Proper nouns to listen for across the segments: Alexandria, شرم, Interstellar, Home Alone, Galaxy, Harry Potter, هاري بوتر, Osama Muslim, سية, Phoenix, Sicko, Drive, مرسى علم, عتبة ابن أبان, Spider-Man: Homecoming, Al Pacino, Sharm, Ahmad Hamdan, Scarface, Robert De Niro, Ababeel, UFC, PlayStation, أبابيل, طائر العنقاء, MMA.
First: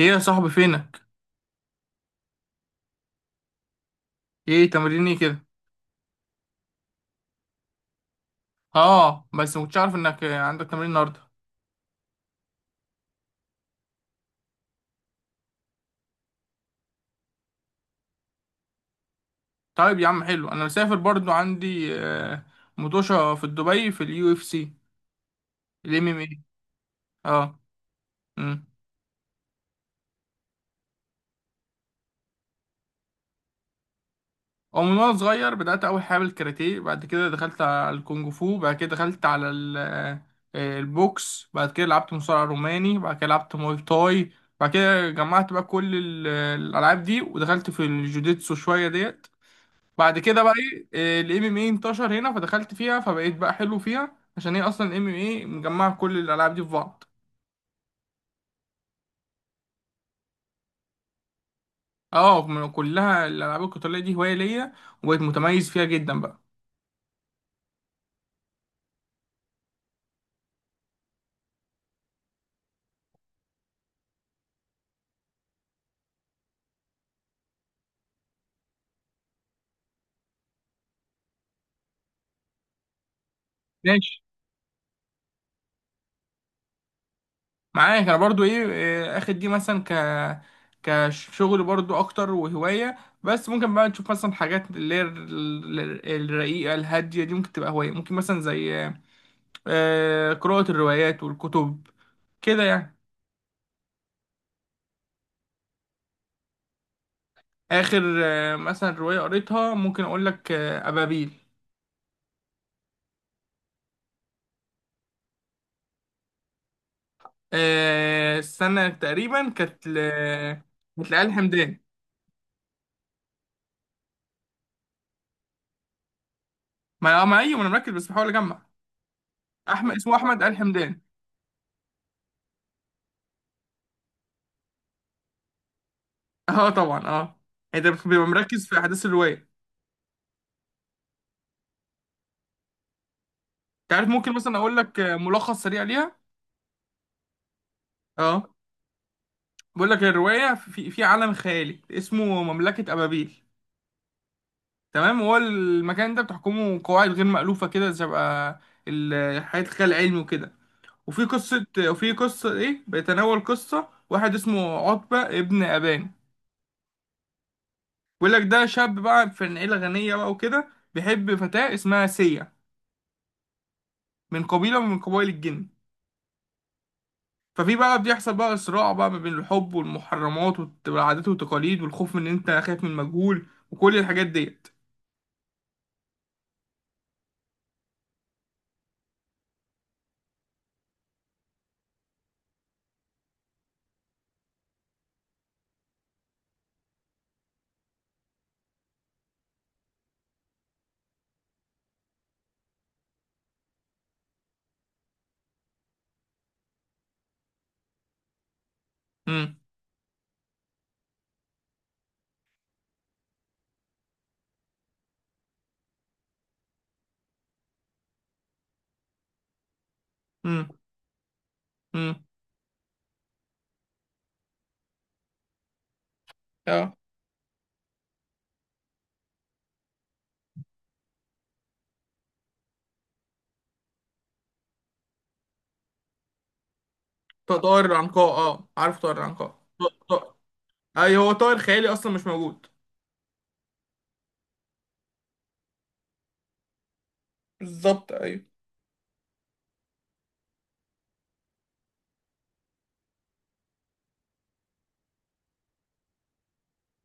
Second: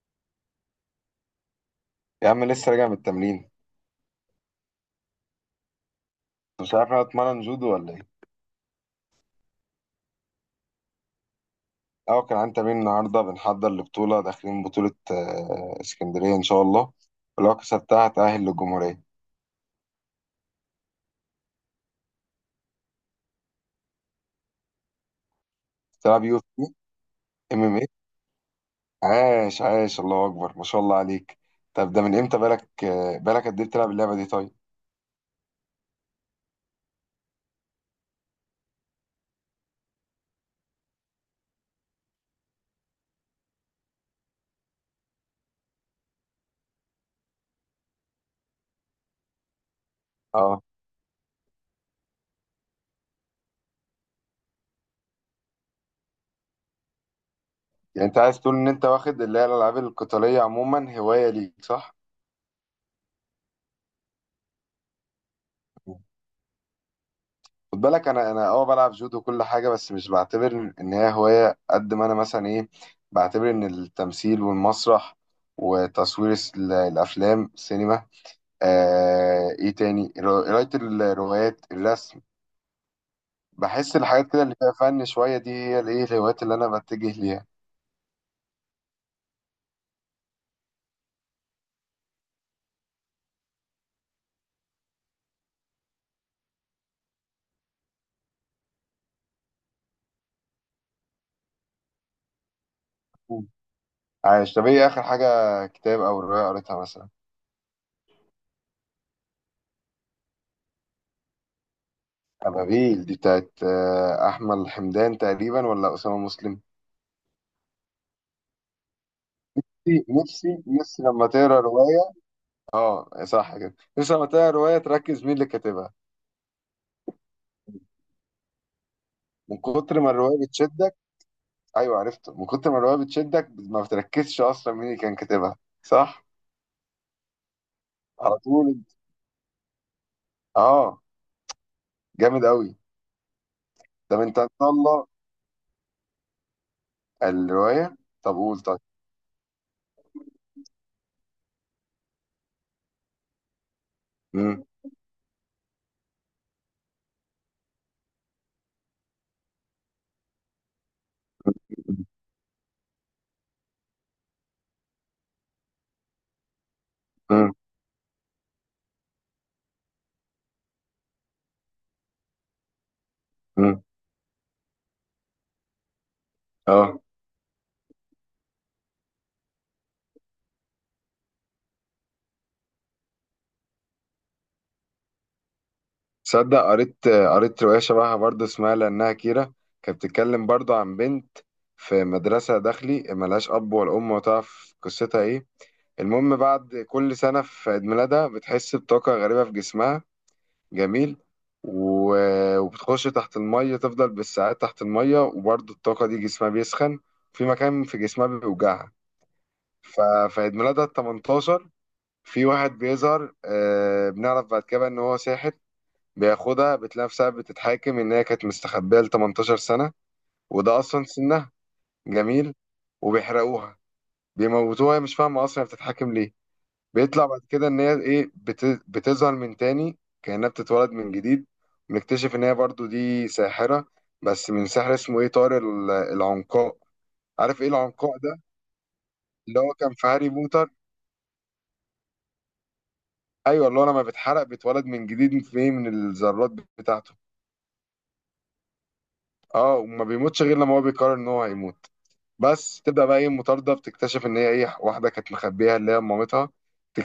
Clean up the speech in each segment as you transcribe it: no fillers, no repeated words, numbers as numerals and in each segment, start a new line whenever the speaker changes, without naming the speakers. ايه يا صاحبي فينك؟
يا عم لسه راجع من التمرين انت.
ايه تمرين ايه كده؟
مش عارف انا اتمرن جودو ولا ايه.
اه بس مكنتش عارف انك عندك تمرين النهارده.
اه كان عندي تمرين النهارده، بنحضر لبطوله، داخلين بطوله اسكندريه ان شاء الله. ولو كسبتها هتأهل للجمهوريه.
طيب يا عم، حلو. انا مسافر برضو، عندي مطوشه في دبي في اليو اف سي، الام ام
تلعب يو
اي.
اف سي
اه.
ام ام اي؟
امم.
عاش عاش، الله اكبر، ما شاء الله عليك. طب ده من امتى، بالك قد ايه بتلعب اللعبه دي؟ طيب،
ومن وانا صغير بدات اول حاجه بالكاراتيه، بعد كده دخلت على الكونج فو، بعد كده دخلت على البوكس، بعد كده لعبت مصارع روماني، بعد كده لعبت موي تاي، بعد كده جمعت بقى كل الالعاب دي ودخلت في الجوجيتسو شويه ديت، بعد كده بقى
اه.
الام ام اي انتشر هنا، فدخلت فيها، فبقيت بقى حلو فيها، عشان هي اصلا الام ام اي مجمعه كل الالعاب دي في بعض.
يعني انت عايز تقول ان انت واخد اللي هي الالعاب القتاليه عموما هوايه ليك، صح؟
اه، من كلها الالعاب القتاليه دي هوايه ليا، وبقيت متميز فيها جدا بقى.
خد بالك، انا اه بلعب جودو كل حاجه، بس مش بعتبر ان هي هوايه قد ما انا مثلا ايه، بعتبر ان التمثيل والمسرح وتصوير الافلام، سينما، آه ايه تاني، قرايه الروايات، الرسم. بحس
ماشي.
الحاجات كده اللي فيها فن شويه دي هي الايه، الهوايات اللي انا بتجه ليها.
معاك. انا برضو ايه إيه، اخد دي مثلا كشغل برضو اكتر وهوايه، بس ممكن بقى نشوف مثلا حاجات اللي هي الرقيقه الهاديه دي ممكن تبقى هوايه، ممكن مثلا زي قراءه الروايات والكتب، كده يعني.
مم. عايش. طب ايه اخر حاجه، كتاب او روايه قريتها مثلا؟
اخر مثلا روايه قريتها ممكن اقول لك ابابيل.
ابابيل دي بتاعت احمد حمدان تقريبا، ولا اسامه مسلم؟
السنه تقريبا
نفسي نفسي نفسي
كانت
لما
لآل
تقرا
حمدان.
روايه. اه صح كده، نفسي لما تلاقي روايه تركز مين اللي كاتبها.
ما اه ما ايوه، ما انا مركز بس بحاول اجمع.
من كتر ما
اسمه
الروايه
احمد آل
بتشدك.
حمدان.
ايوه، عرفته. من كتر ما الروايه بتشدك ما بتركزش اصلا مين اللي كان كاتبها، صح.
اه طبعا، اه. انت بتبقى
على
مركز في
طول.
احداث الروايه.
اه. جامد قوي.
انت عارف،
طب
ممكن
انت ان
مثلا
شاء
اقول لك
الله
ملخص سريع ليها.
الروايه. طب
اه،
قول، طيب.
بقول لك الروايه في عالم خيالي اسمه مملكه ابابيل.
مم.
تمام، هو المكان ده بتحكمه قواعد غير مألوفه كده، شبه حياه الخيال العلمي وكده. وفي قصة بيتناول قصة واحد اسمه عتبة ابن أبان.
مم.
بيقول لك ده شاب بقى في عيلة غنية بقى وكده، بيحب فتاة اسمها سية،
مم.
من قبيلة من قبائل الجن.
اه.
ففي بقى بيحصل بقى صراع بقى ما بين الحب والمحرمات والعادات والتقاليد والخوف من إن أنت خايف من المجهول وكل الحاجات ديت.
تصدق قريت روايه شبهها برضه، اسمها لانها كيرة. كانت بتتكلم برضه عن بنت في مدرسه داخلي ملهاش اب ولا ام، وتعرف قصتها ايه. المهم بعد كل سنة في عيد ميلادها بتحس بطاقة غريبة في جسمها. جميل. و... وبتخش تحت المية، تفضل بالساعات تحت المية، وبرضه الطاقة دي جسمها بيسخن، في مكان في جسمها بيوجعها.
امم.
ففي عيد ميلادها التمنتاشر في واحد بيظهر، آه بنعرف بعد كده إن هو ساحر. بياخدها، بتلاقي نفسها بتتحاكم إن هي كانت مستخبية لتمنتاشر سنة،
امم.
وده أصلا سنها.
امم.
جميل. وبيحرقوها، بيموتوها. هي مش فاهمة أصلا هي بتتحاكم ليه.
اه.
بيطلع بعد كده ان هي ايه، بتظهر من تاني، كأنها بتتولد من جديد. ونكتشف ان هي برضو دي ساحرة، بس من سحر اسمه ايه، طار العنقاء. عارف ايه
طائر
العنقاء
العنقاء،
ده؟
اه، عارف طائر العنقاء
اللي هو كان في
ط-
هاري
ط-
بوتر.
ايوه، هو طائر خيالي اصلا مش موجود.
ايوه اللي هو لما بيتحرق بيتولد من جديد في ايه، من الذرات بتاعته.
بالظبط، ايوه.
اه، وما بيموتش غير لما هو بيقرر ان هو هيموت. بس تبدا بقى ايه، المطارده. بتكتشف ان هي ايه، واحده كانت مخبيها اللي هي مامتها.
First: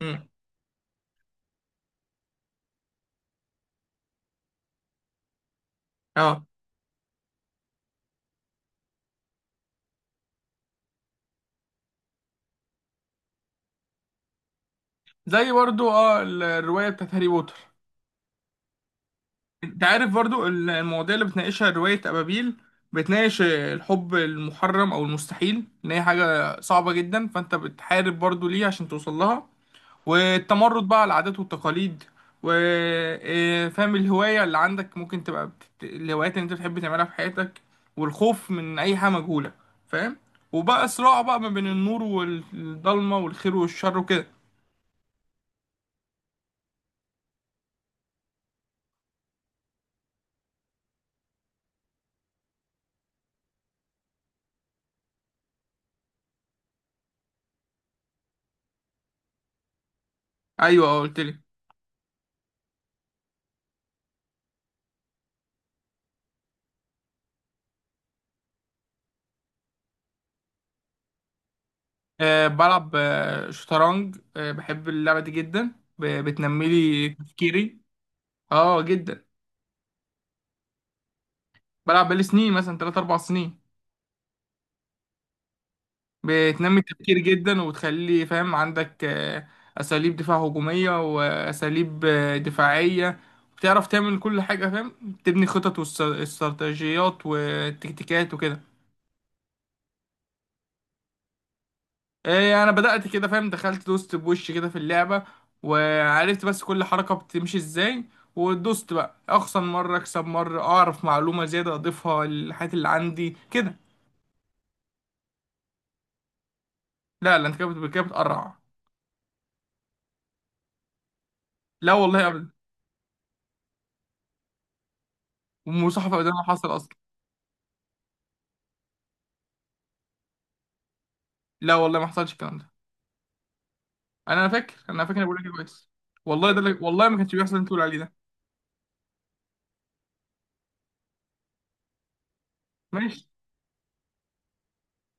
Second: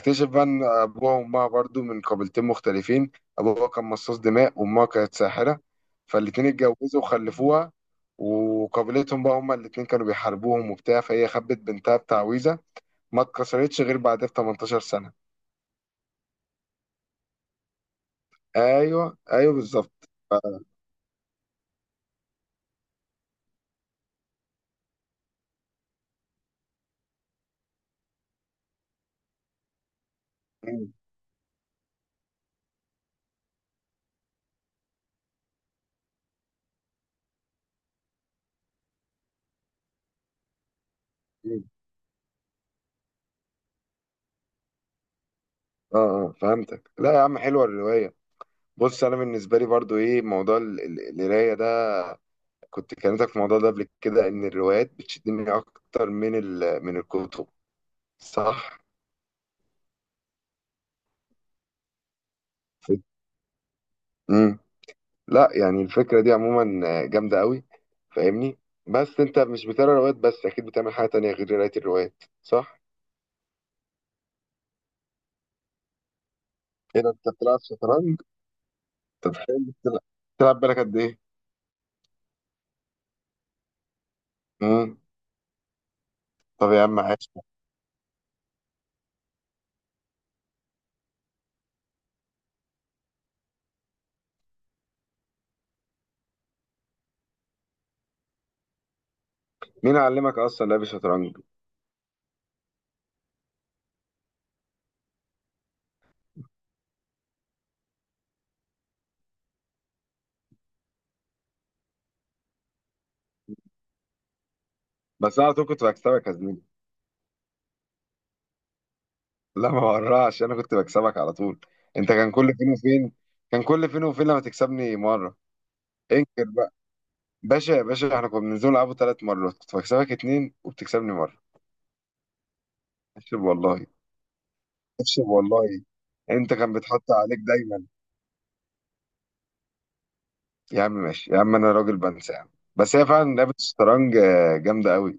امم.
بقى ان ابوها وامها برضو من قبيلتين مختلفين. ابوها كان مصاص دماء وامها كانت ساحره،
اه،
فالاتنين اتجوزوا وخلفوها. وقبيلتهم بقى هما الاتنين كانوا بيحاربوهم وبتاع، فهي خبت بنتها بتعويذه ما اتكسرتش غير بعدها ب 18 سنه.
زي برضو الرواية بتاعت هاري بوتر.
ايوه ايوه
انت عارف
بالظبط،
برضو المواضيع اللي بتناقشها رواية أبابيل. بتناقش الحب المحرم أو المستحيل، إن هي حاجة صعبة جدا، فأنت بتحارب برضو ليه عشان توصل لها، والتمرد
مم.
بقى على العادات والتقاليد، وفهم الهواية اللي عندك ممكن تبقى الهوايات اللي أنت بتحب تعملها في حياتك، والخوف من أي حاجة مجهولة. فاهم. وبقى صراع بقى ما
مم.
بين النور والضلمة والخير والشر وكده.
اه اه فهمتك. لا يا عم حلوه الروايه. بص انا بالنسبه لي برضو ايه، موضوع القرايه ده، كنت كلمتك في الموضوع ده قبل كده، ان الروايات بتشدني اكتر من من الكتب، صح.
أيوه، قلت لي.
امم. لا يعني الفكره دي عموما جامده قوي، فاهمني. بس انت مش بتقرا روايات بس، اكيد بتعمل حاجه تانية غير قرايه الروايات،
أه،
صح.
بلعب شطرنج، أه بحب اللعبة دي جدا، بتنمي لي
كده انت بتلعب
تفكيري.
شطرنج.
اه، جدا.
انت بتحب تلعب؟ تلعب بالك قد ايه؟
بلعب بقالي سنين، مثلا 3 4 سنين.
امم. طب
بتنمي
يا عم
التفكير
عاش.
جدا، وتخلي فاهم عندك أساليب دفاع هجومية، وأساليب دفاعية. بتعرف تعمل كل حاجة، فاهم، تبني خطط واستراتيجيات وتكتيكات وكده.
مين علمك اصلا لعب الشطرنج؟
انا بدأت كده، فاهم، دخلت دوست بوش كده في اللعبة، وعرفت بس كل حركة بتمشي ازاي، ودوست بقى، اخسر مرة اكسب مرة، اعرف معلومة زيادة اضيفها للحاجات اللي عندي كده.
بس انا على طول كنت بكسبك يا زميلي.
لا، لا، انت كده بتقرع.
لا ما ورعش، انا كنت بكسبك على طول.
لا
انت
والله،
كان
ابدا.
كل فين وفين، كان كل فين وفين لما تكسبني مره.
ومصاحبة
انكر
ابدا، ما حصل
بقى.
اصلا.
باشا يا باشا، احنا كنا بننزل نلعبه 3 مرات، كنت بكسبك 2 وبتكسبني مرة.
لا والله، ما حصلش الكلام ده.
اكسب والله.
انا فاكر،
اكسب
انا بقول لك إيه
والله.
كويس. والله،
انت كان
والله
بيتحط
ما كانش
عليك
بيحصل اللي انت بتقول
دايما.
عليه ده.
يا عم ماشي يا عم، انا راجل بنسى يا عم. بس هي
ماشي.
فعلا لعبة الشطرنج جامدة قوي،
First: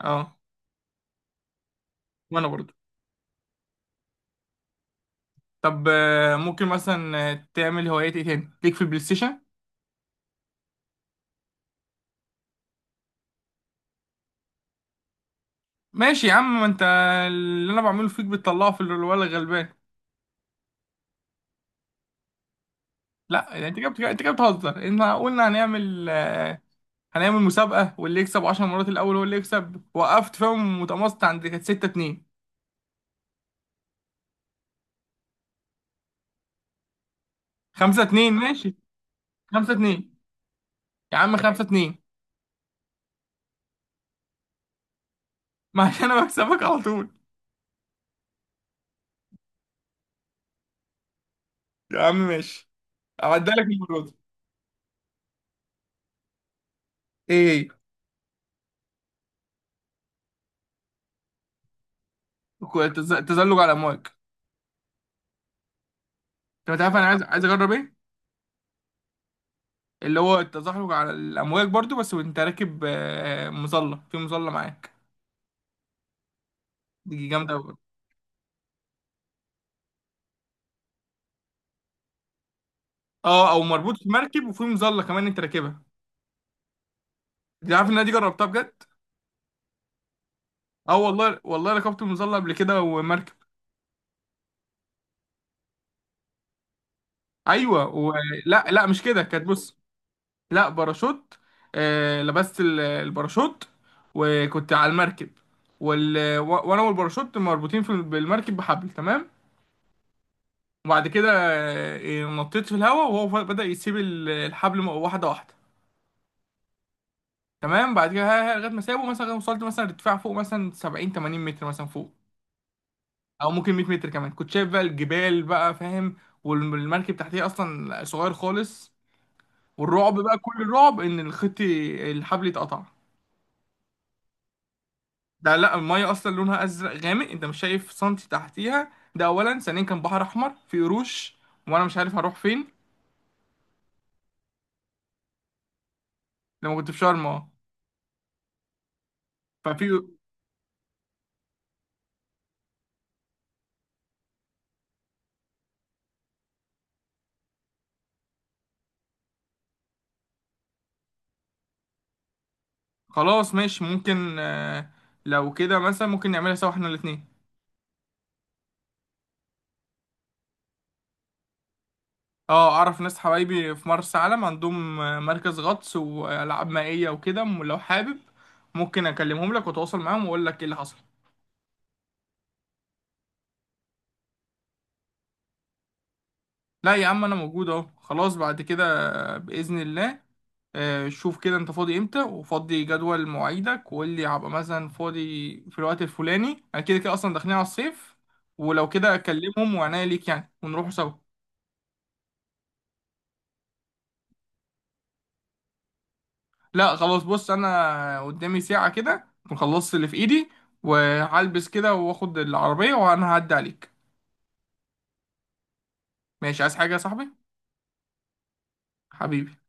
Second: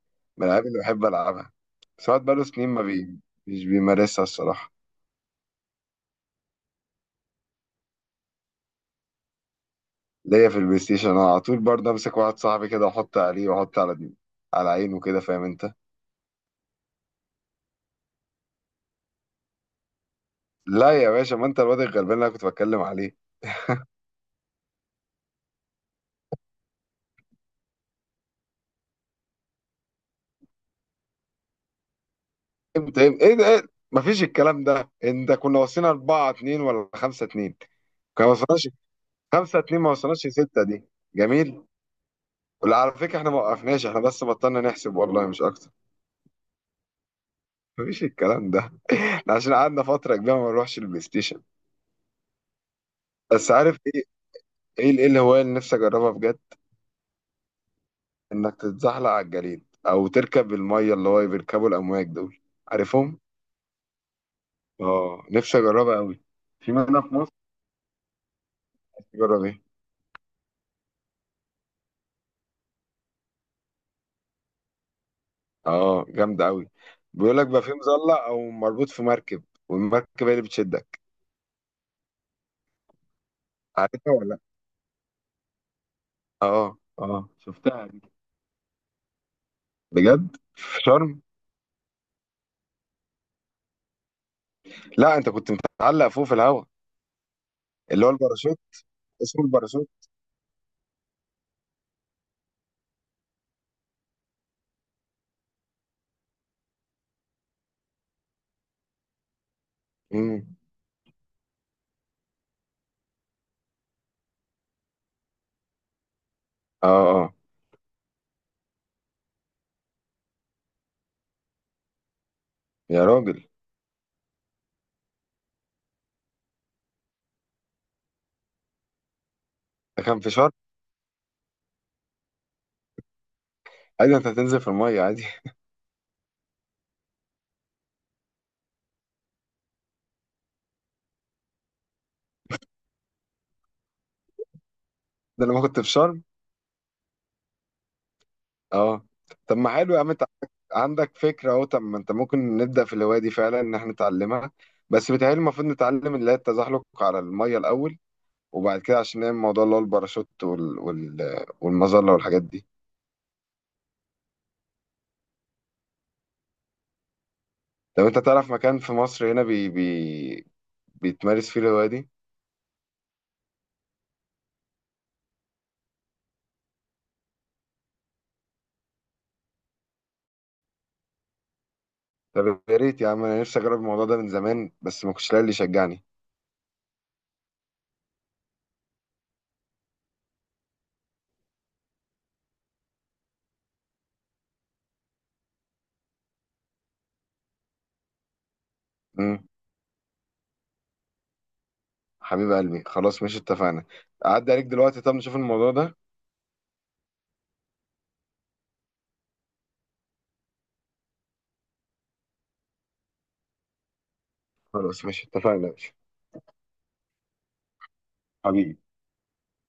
اه.
من الالعاب اللي بحب العبها. بس الواحد بقاله
وانا
سنين
برضه.
ما بي... مش بيمارسها الصراحة.
طب ممكن مثلا تعمل هوايات ايه تاني ليك في البلاي ستيشن؟
ليا في البلاي ستيشن، انا على طول برضه امسك واحد صاحبي كده واحط عليه، واحط على دي على عينه كده، فاهم انت.
ماشي يا عم، ما انت اللي انا بعمله فيك بتطلعه في الولد الغلبان.
لا يا باشا، ما انت الواد الغلبان اللي انا كنت بتكلم عليه.
لا يعني، انت جبت بتهزر. انت قلنا هنعمل هنعمل مسابقة، واللي يكسب 10 مرات الاول هو اللي يكسب، وقفت فيهم متماسك عند كانت 6-2.
امتى، ايه ده؟ إيه؟ مفيش الكلام ده، انت كنا وصلنا 4-2 ولا 5-2،
5
ما
2
وصلناش
ماشي.
5
5
2 ما
2
وصلناش 6 دي.
يا عم، 5
جميل.
2
ولا على فكره احنا ما وقفناش، احنا بس بطلنا نحسب والله مش اكتر.
ما عشان انا بكسبك على طول.
مفيش الكلام ده، احنا عشان قعدنا فتره كبيره ما نروحش البلاي ستيشن.
يا عم ماشي،
بس
اعدها لك
عارف
المرة
ايه،
دي.
ايه الهوايه اللي نفسي اجربها بجد؟
ايه.
انك تتزحلق على الجليد، او تركب الميه اللي هو بيركبوا الامواج دول، عارفهم.
التزلج على الامواج.
اه نفسي اجربها قوي.
انت
في
مش عارف
منها
انا
في
عايز
مصر؟
عايز اجرب ايه؟
نفسي اجرب إيه؟
اللي هو التزحلق على الامواج برضو، بس وانت راكب مظلة، في مظلة معاك.
اه جامدة أوي.
دي
بيقول لك بقى في
جامدة.
مظلة، أو مربوط في مركب والمركب هي اللي بتشدك.
اه، او مربوط في
عارفها ولا لأ؟
مركب وفي مظله كمان انت راكبها.
اه اه
انت
شفتها
عارف ان
دي.
انا دي جربتها بجد.
بجد في
اه
شرم.
والله، والله ركبت مظله قبل كده ومركب.
لا أنت كنت متعلق فوق في الهوا،
ايوه
اللي هو
و...
الباراشوت.
لا لا، مش كده،
اسمه
كانت بص.
الباراشوت.
لا، باراشوت. آه، لبست الباراشوت، وكنت على المركب، وانا والباراشوت مربوطين بالمركب بحبل. تمام.
امم.
وبعد كده نطيت في الهواء، وهو بدأ يسيب الحبل واحده واحده.
اه اه.
تمام. بعد كده ها- ها، لغايه ما سابه، مثلا وصلت مثلا ارتفاع فوق مثلا 70 80 متر مثلا فوق،
يا راجل.
او ممكن 100 متر كمان. كنت شايف بقى الجبال بقى، فاهم، والمركب تحتيه اصلا صغير خالص،
ده
والرعب
كان في
بقى
شرم.
كل الرعب ان الحبل يتقطع.
عادي أنت هتنزل في المية عادي.
ده لا، الميه اصلا لونها ازرق غامق، انت مش شايف سنتي تحتيها، ده اولا، ثانيا كان بحر احمر في قروش وانا مش عارف هروح فين.
ده لما كنت في شرم.
لما كنت في شرم، اه.
اه. طب ما
ففي
حلو يا عم، أنت عندك، عندك فكرة أهو. طب ما أنت ممكن نبدأ في الهواية دي فعلا، إن إحنا نتعلمها. بس بيتهيألي المفروض نتعلم اللي هي التزحلق على المية الأول، وبعد كده عشان نعمل موضوع اللي هو الباراشوت والمظلة والحاجات دي.
خلاص، ماشي، ممكن لو كده مثلا ممكن نعملها سوا، احنا الاثنين.
لو انت تعرف مكان في مصر هنا بيتمارس فيه الهواية دي.
اه، اعرف ناس حبايبي في مرسى علم عندهم مركز غطس والعاب مائيه وكده، لو حابب ممكن اكلمهم لك واتواصل معاهم واقول لك ايه اللي حصل.
طب يا ريت يا عم، انا نفسي اجرب الموضوع ده من زمان بس ما كنتش لاقي اللي يشجعني.
لا يا عم، انا موجود اهو، خلاص، بعد كده باذن الله. شوف كده انت فاضي امتى، وفضي جدول مواعيدك وقول لي، هبقى مثلا فاضي في الوقت الفلاني، انا كده كده اصلا داخلين على الصيف، ولو كده
امم.
اكلمهم وعناية ليك يعني ونروحوا سوا.
حبيب قلبي، خلاص ماشي، اتفقنا. اعدي عليك دلوقتي طب، نشوف الموضوع ده.
لا خلاص، بص، انا قدامي ساعة كده أكون خلصت اللي في ايدي، وهلبس كده واخد العربية وانا هعدي عليك.
خلاص ماشي اتفقنا يا باشا.
ماشي. عايز حاجة يا صاحبي؟
حبيبي.
حبيبي.